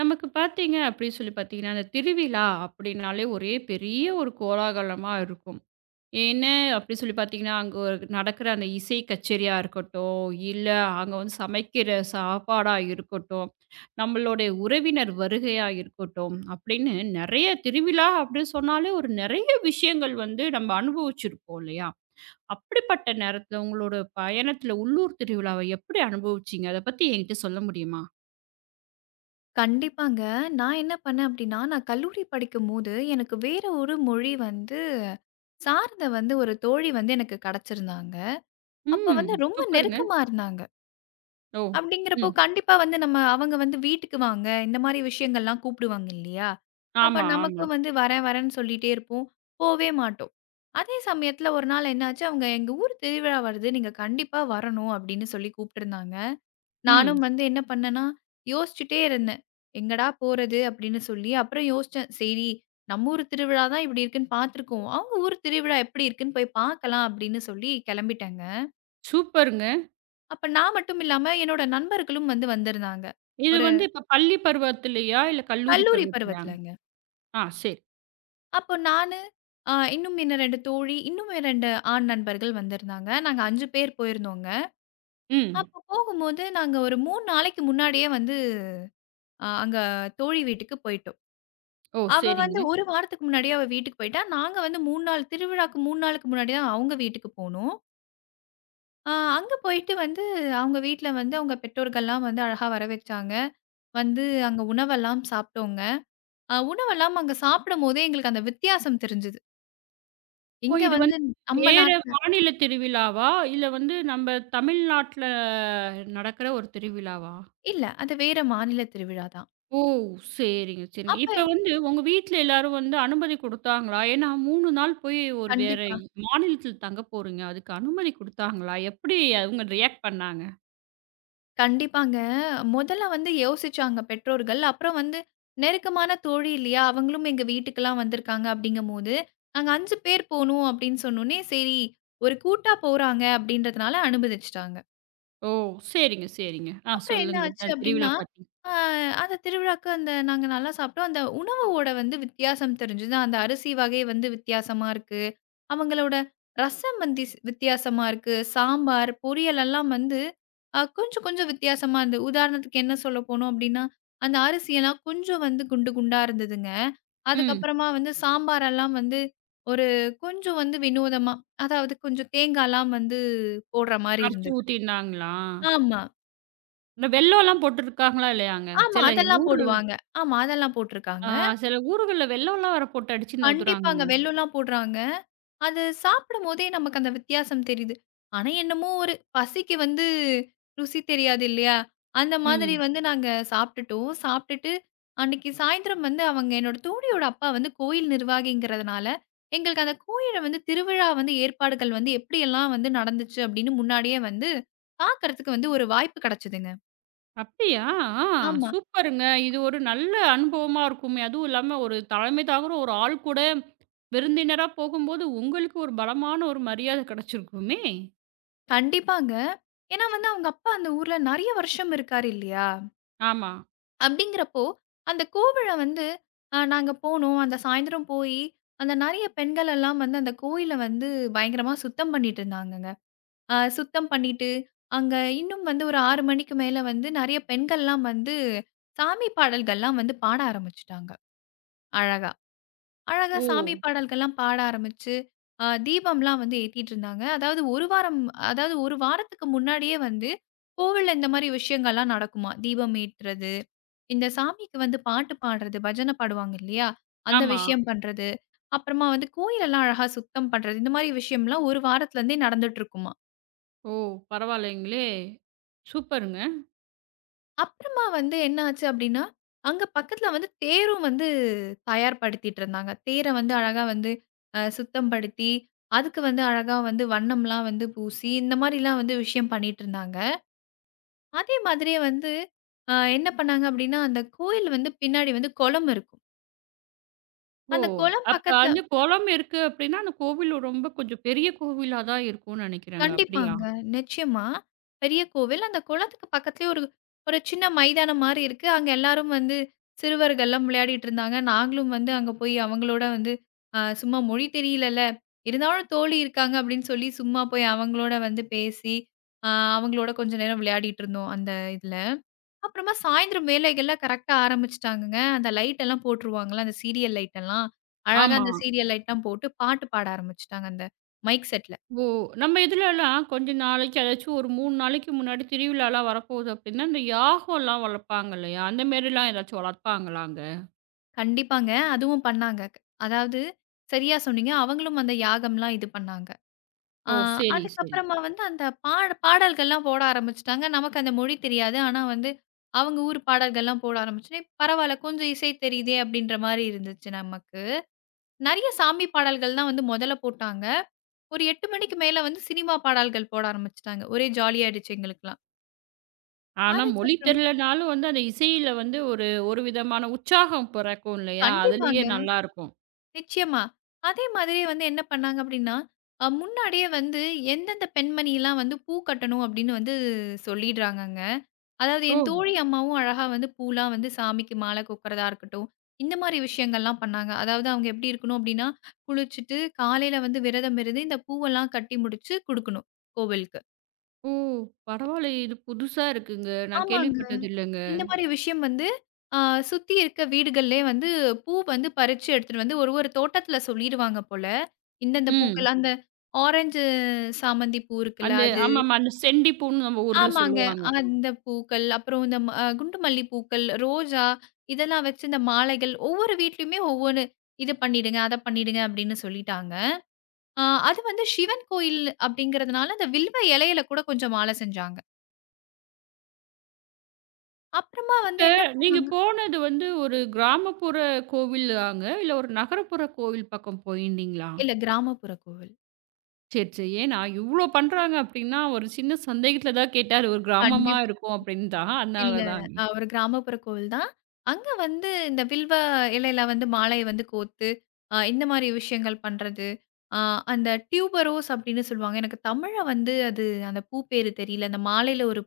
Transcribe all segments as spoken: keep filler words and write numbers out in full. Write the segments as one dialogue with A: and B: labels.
A: நமக்கு பார்த்தீங்க அப்படின்னு சொல்லி பார்த்தீங்கன்னா, அந்த திருவிழா அப்படின்னாலே ஒரே பெரிய ஒரு கோலாகலமா இருக்கும். என்ன அப்படி சொல்லி பார்த்தீங்கன்னா, அங்க நடக்கிற அந்த இசை கச்சேரியா இருக்கட்டும், இல்ல அங்க வந்து சமைக்கிற சாப்பாடா இருக்கட்டும், நம்மளுடைய உறவினர் வருகையா இருக்கட்டும், அப்படின்னு நெறைய திருவிழா அப்படின்னு சொன்னாலே ஒரு நெறைய விஷயங்கள் வந்து நம்ம அனுபவிச்சிருப்போம் இல்லையா? அப்படிப்பட்ட நேரத்துல உங்களோட பயணத்துல உள்ளூர் திருவிழாவை எப்படி அனுபவிச்சீங்க? அத பத்தி என்கிட்ட சொல்ல முடியுமா?
B: கண்டிப்பாங்க. நான் என்ன பண்ணேன் அப்டின்னா, நான் கல்லூரி படிக்கும்போது, எனக்கு வேற ஒரு மொழி வந்து சார்ந்த வந்து ஒரு தோழி வந்து எனக்கு கெடச்சிருந்தாங்க. அப்ப
A: ம்.
B: வந்து ரொம்ப
A: சூப்பருங்க.
B: நெருக்கமா இருந்தாங்க.
A: ஓ!
B: அப்டிங்கிறப்போ
A: ம்.
B: கண்டிப்பா வந்து நம்ம அவங்க வந்து வீட்டுக்கு வாங்க, இந்த மாரி விஷயங்கள்லாம் கூப்பிடுவாங்க இல்லையா? அப்ப
A: ஆமா, ஆமா.
B: நமக்கும் வந்து வரேன் வரேன்னு சொல்லிட்டே இருப்போம். போவே மாட்டோம். அதே சமயத்துல ஒரு நாள் என்னாச்சு, அவங்க எங்க ஊர் திருவிழா வருது. நீங்க கண்டிப்பா வரணும் அப்டின்னு சொல்லி கூப்ட்டுருந்தாங்க.
A: ம்.
B: நானும் வந்து என்ன பண்ணேன்னா, யோசிச்சுட்டே இருந்தேன். எங்கடா போறது? அப்படின்னு சொல்லி, அப்புறம் யோசிச்சேன். சரி, நம்ம ஊர் திருவிழா தான் இப்படி இருக்குன்னு பார்த்துருக்கோம். அவங்க ஊர் திருவிழா எப்படி இருக்குன்னு போய் பார்க்கலாம் அப்படின்னு சொல்லி கிளம்பிட்டேங்க.
A: சூப்பருங்க.
B: அப்ப நான் மட்டும் இல்லாம என்னோட நண்பர்களும் வந்து வந்திருந்தாங்க.
A: இது
B: ஒரு
A: வந்து இப்ப பள்ளி பருவத்திலயா? இல்ல கல்லூரி
B: கல்லூரி
A: பருவத்திலயா?
B: பருவத்துலங்க.
A: ஆ சரி.
B: அப்போ நானு, அ இன்னும் என்ன இரண்டு தோழி, இன்னும் ரெண்டு ஆண் நண்பர்கள் வந்திருந்தாங்க. நாங்க அஞ்சு பேர் போயிருந்தோங்க.
A: ம்.
B: அப்போ போகும்போது நாங்க ஒரு மூணு நாளைக்கு முன்னாடியே வந்து அ அங்க தோழி வீட்டுக்கு போயிட்டோம்.
A: ஓ!
B: அவ வந்து
A: சரிங்க.
B: ஒரு வாரத்துக்கு முன்னாடியே அவ வீட்டுக்கு போயிட்டா. நாங்க வந்து மூணு நாள் திருவிழாக்கு மூணு நாளுக்கு முன்னாடி தான் அவங்க வீட்டுக்கு போனோம். அ அங்க போயிட்டு வந்து அவங்க வீட்ல வந்து அவங்க பெற்றோர்கள்லாம் வந்து அழகா வரவச்சாங்க. வந்து அங்க உணவெல்லாம் சாப்பிட்டோங்க. அ உணவெல்லாம் அங்க சாப்பிடும்போதே எங்களுக்கு அந்த வித்தியாசம் தெரிஞ்சது.
A: ஓ!
B: இங்க
A: இது
B: வந்து
A: வந்து
B: நம்ம
A: வேற
B: நாட்ல
A: மாநில திருவிழாவா? இல்ல வந்து நம்ம தமிழ்நாட்ல நடக்கிற ஒரு திருவிழாவா?
B: இல்ல. அது வேற மாநில திருவிழா தான்.
A: ஓ! சரிங்க, சரிங்க.
B: அப்ப
A: இப்ப
B: என்
A: வந்து உங்க வீட்ல எல்லாரும் வந்து அனுமதி குடுத்தாங்களா? ஏன்னா மூணு நாள் போய் ஒரு வேற
B: கண்டிப்பா.
A: மாநிலத்தில தங்க போறீங்க. அதுக்கு அனுமதி குடுத்தாங்களா? எப்படி அவங்க ரியாக்ட் பண்ணாங்க?
B: கண்டிப்பாங்க. முதல்ல வந்து யோசிச்சாங்க பெற்றோர்கள். அப்புறம் வந்து நெருக்கமான தோழி இல்லையா? அவங்களும் எங்க வீட்டுக்கெல்லாம் வந்திருக்காங்க அப்படிங்கும்போது, நாங்க அஞ்சு பேர் போணும் அப்படின்னு சொன்னோனே, சரி ஒரு கூட்டா போறாங்க அப்படின்றதுனால அனுமதிச்சுட்டாங்க.
A: ஓ! சரிங்க, சரிங்க. ஆ
B: அப்புறம் என்ன
A: சொல்லுங்க.
B: ஆச்சு
A: அ
B: அப்டின்னா,
A: திருவிழா பத்தி.
B: அ அந்த திருவிழாக்கு அந்த நாங்க நல்லா சாப்பிட்டோம். அந்த உணவோட வந்து வித்தியாசம் தெரிஞ்சது. அந்த அரிசி வகை வந்து வித்தியாசமா இருக்கு. அவங்களோட ரசம் வந்து ஸ் வித்தியாசமா இருக்கு. சாம்பார், பொரியல் எல்லாம் வந்து அ கொஞ்சம் கொஞ்சம் வித்தியாசமா இருந்தது. உதாரணத்துக்கு என்ன சொல்ல போனோம் அப்டின்னா, அந்த அரிசியெல்லாம் கொஞ்சம் வந்து குண்டு குண்டா இருந்ததுங்க.
A: ம்.
B: அதுக்கப்புறமா வந்து சாம்பாரெல்லாம் வந்து ஒரு கொஞ்சம் வந்து வினோதமா, அதாவது கொஞ்சம் தேங்காய்லாம் வந்து போடுற மாரி
A: அரைச்சு
B: இருந்தது.
A: ஊத்திருந்தாங்களா?
B: ஆமா.
A: இந்த வெல்லம்லாம் போட்டுருக்காங்களா இல்லையாங்க?
B: ஆமா.
A: சில
B: அதெல்லாம்
A: ஊர்ல
B: போடுவாங்க. ஆமா. அதெல்லாம் போட்டுருக்காங்க.
A: ஆ சில ஊர்கள்ல வெல்லம்லாம் வேற போட்டு அடிச்சு
B: கண்டிப்பாங்க.
A: நவுத்துறாங்கங்க.
B: வெல்லம்லாம் போடுறாங்க. அது சாப்பிடும்போதே நமக்கு அந்த வித்தியாசம் தெரியுது. ஆனா, என்னமோ ஒரு பசிக்கு வந்து ருசி தெரியாது இல்லையா? அந்த மாதிரி
A: ம்.
B: வந்து நாங்க சாப்பிட்டுட்டோம். சாப்பிட்டுட்டு அன்னைக்கு சாயந்தரம் வந்து அவங்க என்னோட தோழியோட அப்பா வந்து கோயில் நிர்வாகிங்கிறதுனால, எங்களுக்கு அந்த கோயில வந்து திருவிழா வந்து ஏற்பாடுகள் வந்து எப்படியெல்லாம் வந்து நடந்துச்சு அப்படின்னு முன்னாடியே வந்து பாக்கறதுக்கு வந்து ஒரு வாய்ப்பு கிடைச்சதுங்க.
A: அப்படியா? ஆ
B: ஆமா.
A: சூப்பருங்க. இது ஒரு நல்ல அனுபவமா இருக்குமே! அதுவும் இல்லாம ஒரு தலைமை தாங்குற ஒரு ஆள் கூட விருந்தினரா போகும்போது, உங்களுக்கு ஒரு பலமான ஒரு மரியாதை கிடைச்சிருக்குமே!
B: கண்டிப்பாங்க. ஏன்னா வந்து அவங்க அப்பா அந்த ஊர்ல நெறைய வருஷம் இருக்காரு இல்லையா?
A: ஆமா.
B: அப்படிங்கிறப்போ, அந்த கோவில வந்து அ நாங்க போனோம். அந்த சாயந்தரம் போயி, அந்த நெறைய பெண்கள் எல்லாம் வந்து அந்த கோயில வந்து பயங்கரமா சுத்தம் பண்ணிட்டு இருந்தாங்கங்க. அ சுத்தம் பண்ணிட்டு, அங்க இன்னும் வந்து ஒரு ஆறு மணிக்கு மேல வந்து நெறைய பெண்கள்லாம் வந்து சாமி பாடல்கள்லாம் வந்து பாட ஆரம்பிச்சுட்டாங்க, அழகா. அழகா
A: ஓ!
B: சாமி பாடல்கள்லாம் பாட ஆரம்பிச்சு, அ தீபம்லாம் வந்து ஏத்திட்டு இருந்தாங்க. அதாவது ஒரு வாரம் அதாவது ஒரு வாரத்துக்கு முன்னாடியே வந்து, கோவில்ல இந்த மாரி விஷயங்கள்லாம் நடக்குமாம். தீபம் ஏத்துறது, இந்த சாமிக்கு வந்து பாட்டு பாடுறது, பஜனை பாடுவாங்க இல்லையா? அந்த
A: ஆமா.
B: விஷயம் பண்றது, அப்புறமா வந்து கோயிலெல்லாம் அழகா சுத்தம் பண்றது, இந்த மாரி விஷயம்லாம் ஒரு வாரத்துலருந்தே நடந்துட்டு இருக்குமா.
A: ஓ! பரவாயில்லைங்களே! சூப்பருங்க.
B: அப்புறமா வந்து என்ன ஆச்சு அப்டின்னா, அங்க பக்கத்துல வந்து தேரும் வந்து தயார்படுத்திட்டு இருந்தாங்க. தேர வந்து அழகா வந்து அ சுத்தம் படுத்தி, அதுக்கு வந்து அழகா வந்து வண்ணம்லாம் வந்து பூசி, இந்த மாரிலாம் வந்து விஷயம் பண்ணிட்டுருந்தாங்க. அதே மாதிரியே வந்து அ என்ன பண்ணாங்க அப்டின்னா, அந்த கோயில் வந்து பின்னாடி வந்து குளம் இருக்கும்.
A: ஓ!
B: அந்த குளம்
A: அப்ப
B: பக்கத்துல
A: அந்த குளம் இருக்கு அப்படின்னா, அந்த கோவில் ரொம்ப கொஞ்சம் பெரிய கோவிலா தான் இருக்கும்னு நினைக்கிறேங்க. அப்படியா?
B: கண்டிப்பாங்க. நிச்சயமா. பெரிய கோவில். அந்த குளத்துக்கு பக்கத்துலயே ஒரு ஒரு சின்ன மைதானம் மாரி இருக்கு. அங்க எல்லாரும் வந்து சிறுவர்கள்லாம் விளையாடிட்டு இருந்தாங்க. நாங்களும் வந்து அங்க போய் அவங்களோட வந்து அ சும்மா மொழி தெரியலல்ல. இருந்தாலும் தோழி இருக்காங்க அப்டின்னு சொல்லி சும்மா போய் அவங்களோட வந்து பேசி, அ அவங்களோட கொஞ்ச நேரம் விளையாடிட்டு இருந்தோம் அந்த இதுல. அப்புறமா சாயந்தரம் வேலைகள்லாம் கரெக்ட்டா ஆரம்பிச்சுட்டாங்கங்க. அந்த லைட் எல்லாம் போட்டுருவாங்கல்ல, அந்த சீரியல் லைட் எல்லாம். அழகா
A: ஆமா.
B: அந்த சீரியல் லைட்லாம் போட்டு பாட்டு பாட ஆரம்பிச்சுட்டாங்க அந்த மைக் செட்ல.
A: ஓ! நம்ம இதுலலாம் கொஞ்ச நாளைக்கு அதாச்சும் ஒரு மூணு நாளைக்கு முன்னாடி திருவிழாலாம் வரப்போகுது அப்டின்னா, இந்த யாகம்லாம் வளர்ப்பாங்க இல்லையா? அந்த மாரிலாம் ஏதாச்சும் வளர்ப்பாங்களா அங்க?
B: கண்டிப்பாங்க. அதுவும் பண்ணாங்க. அதாவது சரியா சொன்னீங்க. அவங்களும் அந்த யாகம்லாம் இது பண்ணாங்க. ஆ
A: ஓ! சரி, சரி.
B: அதுக்கப்புறமா வந்து அந்த பாட பாடல்கள்லாம் போட ஆரம்பிச்சுட்டாங்க. நமக்கு அந்த மொழி தெரியாது. ஆனா வந்து அவங்க ஊர் பாடல்கள்லாம் போட ஆரம்பிச்சோனே, பரவால்ல கொஞ்சம் இசை தெரியுதே அப்டின்ற மாரி இருந்துச்சு நமக்கு. நெறைய சாமி பாடல்கள் தான் வந்து மொதல்ல போட்டாங்க. ஒரு எட்டு மணிக்கு மேல வந்து சினிமா பாடல்கள் போட ஆரம்பிச்சுட்டாங்க. ஒரே ஜாலியாயிடுச்சு எங்களுக்கெல்லாம்.
A: ஆனா மொழி
B: அதுக்கப்புறம்
A: தெரிலனாலும் வந்து அந்த இசையில வந்து ஒரு ஒரு விதமான உற்சாகம் பிறக்கும் இல்லையா? அதுலயே
B: கண்டிப்பாங்க.
A: நல்லாருக்கும்.
B: நிச்சயமா. அதே மாதிரி வந்து என்ன பண்ணாங்க அப்டின்னா, அ முன்னாடியே வந்து எந்தெந்த பெண்மணிலாம் வந்து பூ கட்டணும் அப்டின்னு வந்து சொல்லிடுறாங்கங்க. அதாவது
A: ஓ!
B: என் தோழி அம்மாவும் அழகா வந்து பூலாம் வந்து சாமிக்கு மாலை கோக்கிறதா இருக்கட்டும், இந்த மாரி விஷயங்கள்லாம் பண்ணாங்க. அதாவது அவங்க எப்டி இருக்கணும் அப்டின்னா, குளிச்சுட்டு காலையில வந்து விரதம் இருந்து இந்த பூவெல்லாம் கட்டி முடிச்சு குடுக்கணும் கோவிலுக்கு.
A: ஓ! பரவாயில்லயே! இது புதுசா இருக்குங்க. நான்
B: ஆமாங்க.
A: கேள்விப்பட்டது இல்லங்க.
B: இந்த மாரி விஷயம் வந்து, அ சுத்தி இருக்க வீடுகள்லே வந்து பூ வந்து பறிச்சு எடுத்துட்டு வந்து ஒரு ஒரு தோட்டத்தில சொல்லிருவாங்க போல. இந்தந்த
A: ம்.
B: பூக்கள்லாம் அந்த ஆரஞ்சு சாமந்தி பூ இருக்குல்ல
A: அந்த
B: அது
A: ஆமாமா. அந்த செண்டிப்பூன்னு நம்ம ஊர்ல
B: ஆமாங்க.
A: சொல்லுவாங்க.
B: அந்த பூக்கள், அப்புறம் இந்த ம- அ குண்டு மல்லி பூக்கள், ரோஜா இதெல்லாம் வச்சு இந்த மாலைகள் ஒவ்வொரு வீட்லயுமே ஒவ்வொன்னு இது பண்ணிடுங்க, அத பண்ணிடுங்க அப்படின்னு சொல்லிட்டாங்க. அ அது வந்து சிவன் கோயில் அப்படிங்கிறதுனால அந்த வில்வ இலையில கூட கொஞ்சம் மாலை செஞ்சாங்க. அப்புறமா
A: இப்ப
B: வந்து என்ன
A: நீங்க
B: பண்ணாங்க
A: போனது வந்து ஒரு கிராமப்புற கோவிலாங்க, இல்ல ஒரு நகரப்புற கோவில் பக்கம் போயிருந்தீங்களா?
B: இல்ல கிராமப்புற கோவில்.
A: சரி, சரி. ஏன்னா இவ்ளோ பண்றாங்க அப்டின்னா, ஒரு சின்ன சந்தேகத்துல தான் கேட்டாரு. ஒரு கிராமமா
B: கண்டிப்பா.
A: இருக்கும் அப்டின்னு தான். அதனால
B: இல்ல.
A: தான்.
B: அ ஒரு கிராமப்புற கோவில் தான். அங்க வந்து இந்த வில்வ இலையில வந்து மாலைய வந்து கோர்த்து, அ இந்த மாரி விஷயங்கள் பண்றது. அ அந்த டியூபரோஸ் அப்படின்னு சொல்லுவாங்க. எனக்கு தமிழ்ல வந்து அது அந்த பூ பேரு தெரியல. அந்த மாலையில ஒரு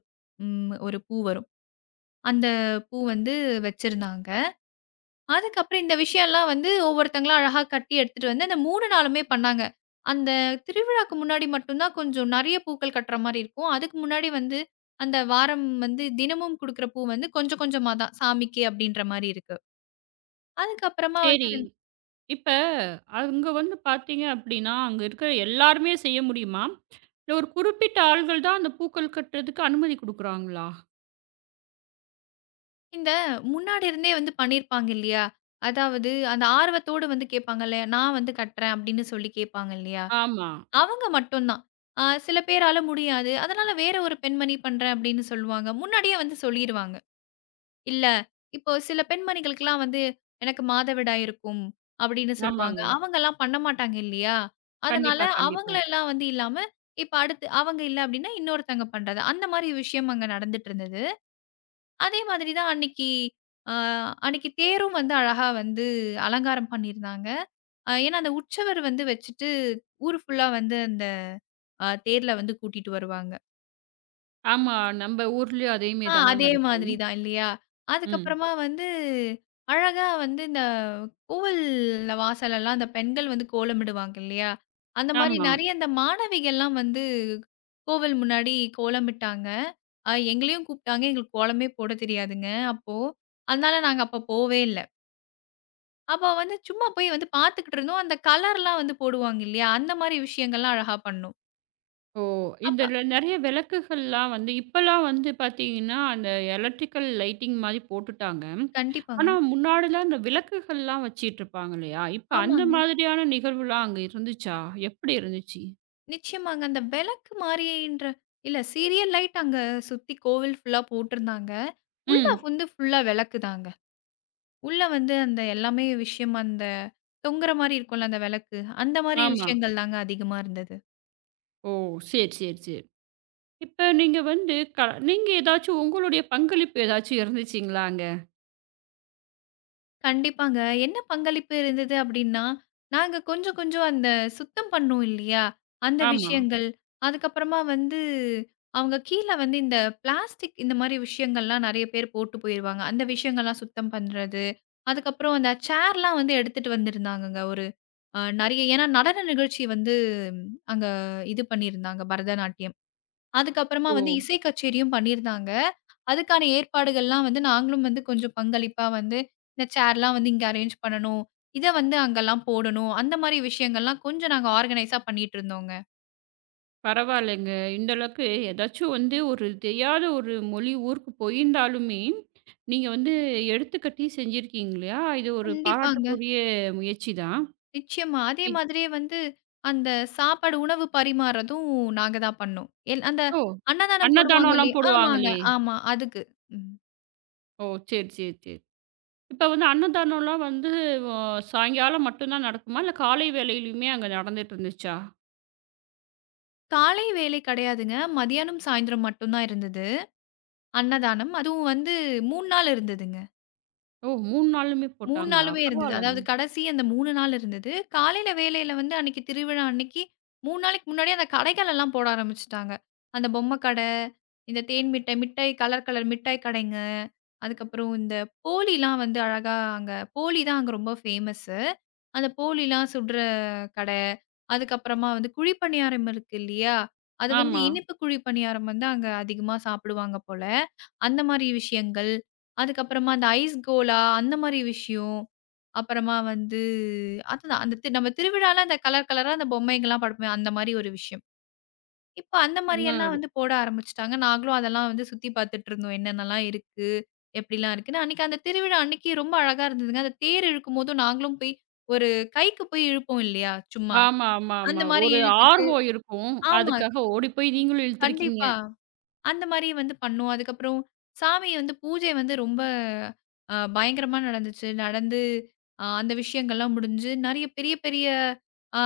B: ம் ஒரு பூ வரும். அந்த பூ வந்து வச்சிருந்தாங்க. அதுக்கப்புறம் இந்த விஷயம்லாம் வந்து ஒவ்வொருத்தங்களா அழகா கட்டி எடுத்துட்டு வந்து அந்த மூணு நாளுமே பண்ணாங்க. அந்த திருவிழாக்கு முன்னாடி மட்டும் தான் கொஞ்சம் நெறைய பூக்கள் கட்டுற மாரி இருக்கும். அதுக்கு முன்னாடி வந்து அந்த வாரம் வந்து தினமும் குடுக்குற பூ வந்து கொஞ்சம் கொஞ்சமா தான் சாமிக்கு அப்டின்ற மாரி இருக்கு. அதுக்கப்புறமா வந்து
A: சரி. இப்ப அங்க வந்து பார்த்தீங்க அப்டின்னா, அங்க இருக்கிற எல்லாருமே செய்ய முடியுமா? இல்ல ஒரு குறிப்பிட்ட ஆள்கள் தான் அந்த பூக்கள் கட்டுறதுக்கு அனுமதி குடுக்குறாங்களா?
B: இந்த முன்னாடி இருந்தே வந்து பண்ணியிருப்பாங்க இல்லையா? அதாவது அந்த ஆர்வத்தோடு வந்து கேட்பாங்கல்ல, நான் வந்து கட்டுறேன் அப்டின்னு சொல்லி கேட்பாங்க இல்லையா?
A: ஆமா.
B: அவங்க மட்டும் தான். அ சில பேரால முடியாது. அதனால வேற ஒரு பெண்மணி பண்றேன் அப்டின்னு சொல்லுவாங்க. முன்னாடியே வந்து சொல்லிருவாங்க. இல்ல, இப்போ சில பெண்மணிகளுக்கெல்லாம் வந்து, "எனக்கு மாதவிடாய் இருக்கும்" அப்படின்னு சொல்லுவாங்க.
A: ஆமாங்க.
B: அவங்கலாம் பண்ண மாட்டாங்க இல்லையா? அதனால
A: கண்டிப்பா, கண்டிப்பா.
B: அவங்களலாம் வந்து இல்லாம, இப்ப அடுத்து அவங்க இல்ல அப்படின்னா, இன்னொருத்தங்க பண்றது. அந்த மாரி விஷயம் அங்க நடந்துட்டு இருந்தது. அதே மாதிரி தான் அன்னைக்கு அ அன்னைக்கு தேரும் வந்து அழகா வந்து அலங்காரம் பண்ணியிருந்தாங்க. அ ஏன்னா அந்த உற்சவர் வந்து வச்சுட்டு, ஊர் ஃபுல்லா வந்து அந்த அ தேர்ல வந்து கூட்டிட்டு வருவாங்க.
A: ஆமா. நம்ம ஊர்லயும் அதே
B: ஆ
A: மாரி தான
B: அதே
A: நடக்கும்.
B: மாதிரி தான் இல்லையா?
A: ம்.
B: அதுக்கப்புறமா வந்து அழகா வந்து இந்த கோவில்ல வாசலெல்லாம் அந்த பெண்கள் வந்து கோலமிடுவாங்க இல்லையா? அந்த மாரி
A: ஆமா.
B: நெறைய இந்த மாணவிகள்லாம் வந்து கோவில் முன்னாடி கோலமிட்டாங்க. அ எங்களையும் கூப்பிட்டாங்க. எங்களுக்கு கோலமே போட தெரியாதுங்க அப்போ. அதனால நாங்க அப்ப போவே இல்ல. அப்ப வந்து சும்மா போய் வந்து பார்த்துக்கிட்டு இருந்தோம். அந்த கலர்லாம் வந்து போடுவாங்க இல்லையா? அந்த மாரி விஷயங்கள்லாம் அழகா பண்ணோம்.
A: ஓ!
B: அப்ப
A: இதில நெறைய விளக்குகள்லாம் வந்து இப்பலாம் வந்து பார்த்தீங்கன்னா, அந்த எலக்ட்ரிக்கல் லைட்டிங் மாரி போட்டுட்டாங்க.
B: கண்டிப்பாங்க.
A: ஆனா, முன்னாடிலாம் இந்த விளக்குகள்லாம் வச்சிட்டுருப்பாங்க இல்லையா? இப்ப அந்த
B: ஆமாங்க.
A: மாதிரியான நிகழ்வுலாம் அங்க இருந்துச்சா? எப்படி இருந்துச்சு?
B: நிச்சயமாங்க. அந்த விளக்கு மாரியன்ற இல்ல சீரியல் லைட் அங்க சுத்தி கோவில் ஃபுல்லா போட்டிருந்தாங்க. உள்ள
A: ம்.
B: வந்து ஃபுல்லா விளக்கு தாங்க. உள்ள வந்து அந்த எல்லாமே விஷயம் அந்த தொங்குற மாரி இருக்கும்ல அந்த விளக்கு. அந்த மாரி
A: ஆமா.
B: விஷயங்கள் தாங்க அதிகமா இருந்தது.
A: ஓ! சரி, சரி, சரி. இப்ப நீங்க வந்து க நீங்க ஏதாச்சும் உங்களுடைய பங்களிப்பு ஏதாச்சும் இருந்துச்சுங்களா அங்க?
B: கண்டிப்பாங்க. என்ன பங்களிப்பு இருந்தது அப்டின்னா, நாங்க கொஞ்சம் கொஞ்சம் அந்த சுத்தம் பண்ணோம் இல்லையா? அந்த
A: ஆமா.
B: விஷயங்கள். அதுக்கப்புறமா வந்து அவங்க கீழ வந்து இந்த பிளாஸ்டிக் இந்த மாரி விஷயங்கள்லாம் நெறைய பேர் போட்டு போயிருவாங்க. அந்த விஷயங்கள்லாம் சுத்தம் பண்றது. அதுக்கப்புறம் அந்த சேர்லாம் வந்து எடுத்துட்டு வந்திருந்தாங்கங்க. ஒரு அ நெறைய ஏன்னா நடன நிகழ்ச்சி வந்து ம், அங்க இது பண்ணியிருந்தாங்க. பரதநாட்டியம். அதுக்கப்புறமா
A: ஓ!
B: வந்து இசை கச்சேரியும் பண்ணியிருந்தாங்க. அதுக்கான ஏற்பாடுகள்லாம் வந்து நாங்களும் வந்து கொஞ்சம் பங்களிப்பா வந்து, இந்த சேர்லாம் வந்து இங்க அரேஞ்ச் பண்ணணும். இத வந்து அங்கலாம் போடணும். அந்த மாரி விஷயங்கள்லாம் கொஞ்சம் நாங்க ஆர்கனைஸா பண்ணிட்டுருந்தோங்க.
A: பரவாயில்லைங்க. இந்த அளவுக்கு ஏதாச்சும் வந்து ஒரு தெரியாத ஒரு மொழி ஊருக்கு போயிருந்தாலுமே, நீங்க வந்து எடுத்துக்கட்டி செஞ்சிருக்கீங்க இல்லையா? இது ஒரு
B: கண்டிப்பாங்க.
A: பாராட்டுக்குரிய முயற்சி தான்.
B: நிச்சயமா. அதே
A: இ
B: மாதிரியே வந்து அந்த சாப்பாடு, உணவு பரிமாறதும் நாங்க தான் பண்ணோம். எல் அந்த
A: ஓ!
B: அன்னதானம் போடுவாங்க
A: அன்னதானம்லாம்
B: இல்லையா? ஆமாங்க.
A: போடுவாங்களே!
B: ஆமா. அதுக்கு. ம்.
A: ஓ! சரி, சரி, சரி. இப்ப வந்து அன்னதானம்லாம் வந்து அ சாயங்காலம் மட்டும் தான் நடக்குமா? இல்ல காலை வேளையிலயுமே அங்க நடந்துட்டு இருந்துச்சா?
B: காலை வேலை கிடையாதுங்க. மதியானம், சாயந்திரம் மட்டும் தான் இருந்தது. அன்னதானம். அதுவும் வந்து மூணு நாள் இருந்ததுங்க.
A: ஓ! மூணு நாளுமே
B: மூணு
A: போட்டாங்களா?
B: நாளுமே இருந்தது.
A: பரவாயில்லங்க.
B: அதாவது கடைசி அந்த மூணு நாள் இருந்தது. காலையில வேலையில வந்து அன்னைக்கு திருவிழா அன்னைக்கு மூணு நாளைக்கு முன்னாடியே அந்த கடைகள் எல்லாம் போட ஆரம்பிச்சுட்டாங்க. அந்த பொம்மை கடை, இந்த தேன் மிட்டாய், மிட்டாய் கலர் கலர் மிட்டாய் கடைங்க. அதுக்கப்புறம் இந்த போலிலாம் வந்து அழகா அங்க போலி தான் அங்க ரொம்ப ஃபேமஸு. அந்த போலிலாம் சுடுற கடை. அதுக்கப்புறமா வந்து குழி பணியாரம் இருக்கு இல்லையா? அது வந்து
A: ஆமா.
B: இனிப்பு குழி பணியாரம் வந்து அங்க அதிகமா சாப்பிடுவாங்க போல. அந்த மாரி விஷயங்கள். அதுக்கப்புறமா அந்த ஐஸ் கோலா அந்த மாரி விஷயம். அப்புறமா வந்து அதுதான் அந்த தி நம்ம திருவிழால அந்த கலர் கலரா அந்த பொம்மைங்கலாம் படைப்போமே அந்த மாரி ஒரு விஷயம். இப்ப அந்த மாரியெல்லாம்
A: ம்.
B: வந்து போட ஆரம்பிச்சுட்டாங்க. நாங்களும் அதெல்லாம் வந்து சுத்தி பார்த்துட்டு இருந்தோம். என்னென்னலாம் இருக்கு? எப்படிலாம் இருக்குன்னு. அன்னைக்கு அந்த திருவிழா அன்னைக்கு ரொம்ப அழகா இருந்ததுங்க. அந்த தேர் இழுக்கும்போதும் நாங்களும் போய் ஒரு கைக்கு போய் இழுப்போம் இல்லையா? சும்மா.
A: ஆமா, ஆமா,
B: அந்த
A: ஆமா.
B: மாரி
A: ஒரு
B: இழுத்துட்டு
A: ஆர்வம் இருக்கும்.
B: ஆமா.
A: அதுக்காக ஓடி போய் நீங்களும் இழுத்துருக்கீங்க.
B: கண்டிப்பா. அந்த மாரி வந்து பண்ணோம். அதுக்கப்புறம் சாமி வந்து பூஜை வந்து ரொம்ப அ பயங்கரமா நடந்துச்சு. நடந்து அ அந்த விஷயங்கள்லாம் முடிஞ்சு, நெறைய பெரிய பெரிய அ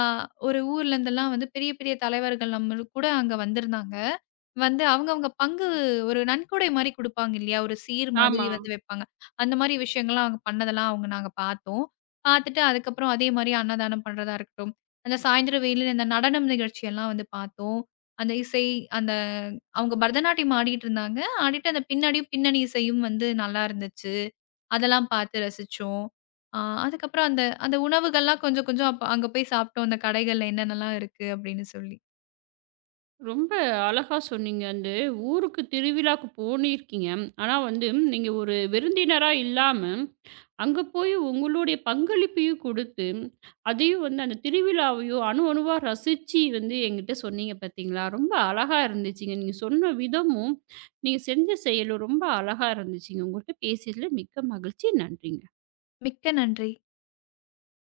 B: ஒரு ஊர்லேருந்தெல்லாம் வந்து பெரிய பெரிய தலைவர்கள் நம்மளுக்கு கூட அங்க வந்திருந்தாங்க. வந்து அவங்கவங்க பங்கு ஒரு நன்கொடை மாரி குடுப்பாங்க இல்லையா? ஒரு சீர் மாதிரி
A: ஆமா.
B: வந்து வைப்பாங்க. அந்த மாரி விஷயங்கள்லாம் அவங்க பண்ணதெல்லாம் அவங்க நாங்க பார்த்தோம். பார்த்துட்டு அதுக்கப்புறம் அதே மாரி அன்னதானம் பண்றதா இருக்கட்டும். அந்த சாயந்திர வேளையில இந்த நடனம் நிகழ்ச்சியெல்லாம் வந்து பார்த்தோம். அந்த இசை அந்த அவங்க பரதநாட்டியம் ஆடிட்டு இருந்தாங்க. ஆடிட்டு அந்த பின்னாடியும் பின்னணி இசையும் வந்து நல்லா இருந்துச்சு. அதெல்லாம் பார்த்து ரசிச்சோம். ஆ அதுக்கப்புறம் அந்த அந்த உணவுகள்லாம் கொஞ்சம் கொஞ்சம் அப்ப அங்க போய் சாப்பிட்டோம். அந்த கடைகள்ல என்னென்னலாம் இருக்கு அப்படின்னு சொல்லி.
A: ரொம்ப அழகா சொன்னீங்க. அந்த ஊருக்கு திருவிழாக்கு போனிருக்கீங்க. ஆனா வந்து நீங்க ஒரு விருந்தினரா இல்லாம, அங்க போய் உங்களுடைய பங்களிப்பையும் குடுத்து, அதையும் வந்து அந்த திருவிழாவையும் அணு அணுவா ரசிச்சு வந்து என்கிட்ட சொன்னீங்க பார்த்தீங்களா? ரொம்ப அழகா இருந்துச்சுங்க. நீங்க சொன்ன விதமும், நீங்க செஞ்ச செயலும் ரொம்ப அழகா இருந்துச்சுங்க. உங்கள்ட்ட பேசியதில மிக்க மகிழ்ச்சி. நன்றிங்க.
B: மிக்க நன்றி.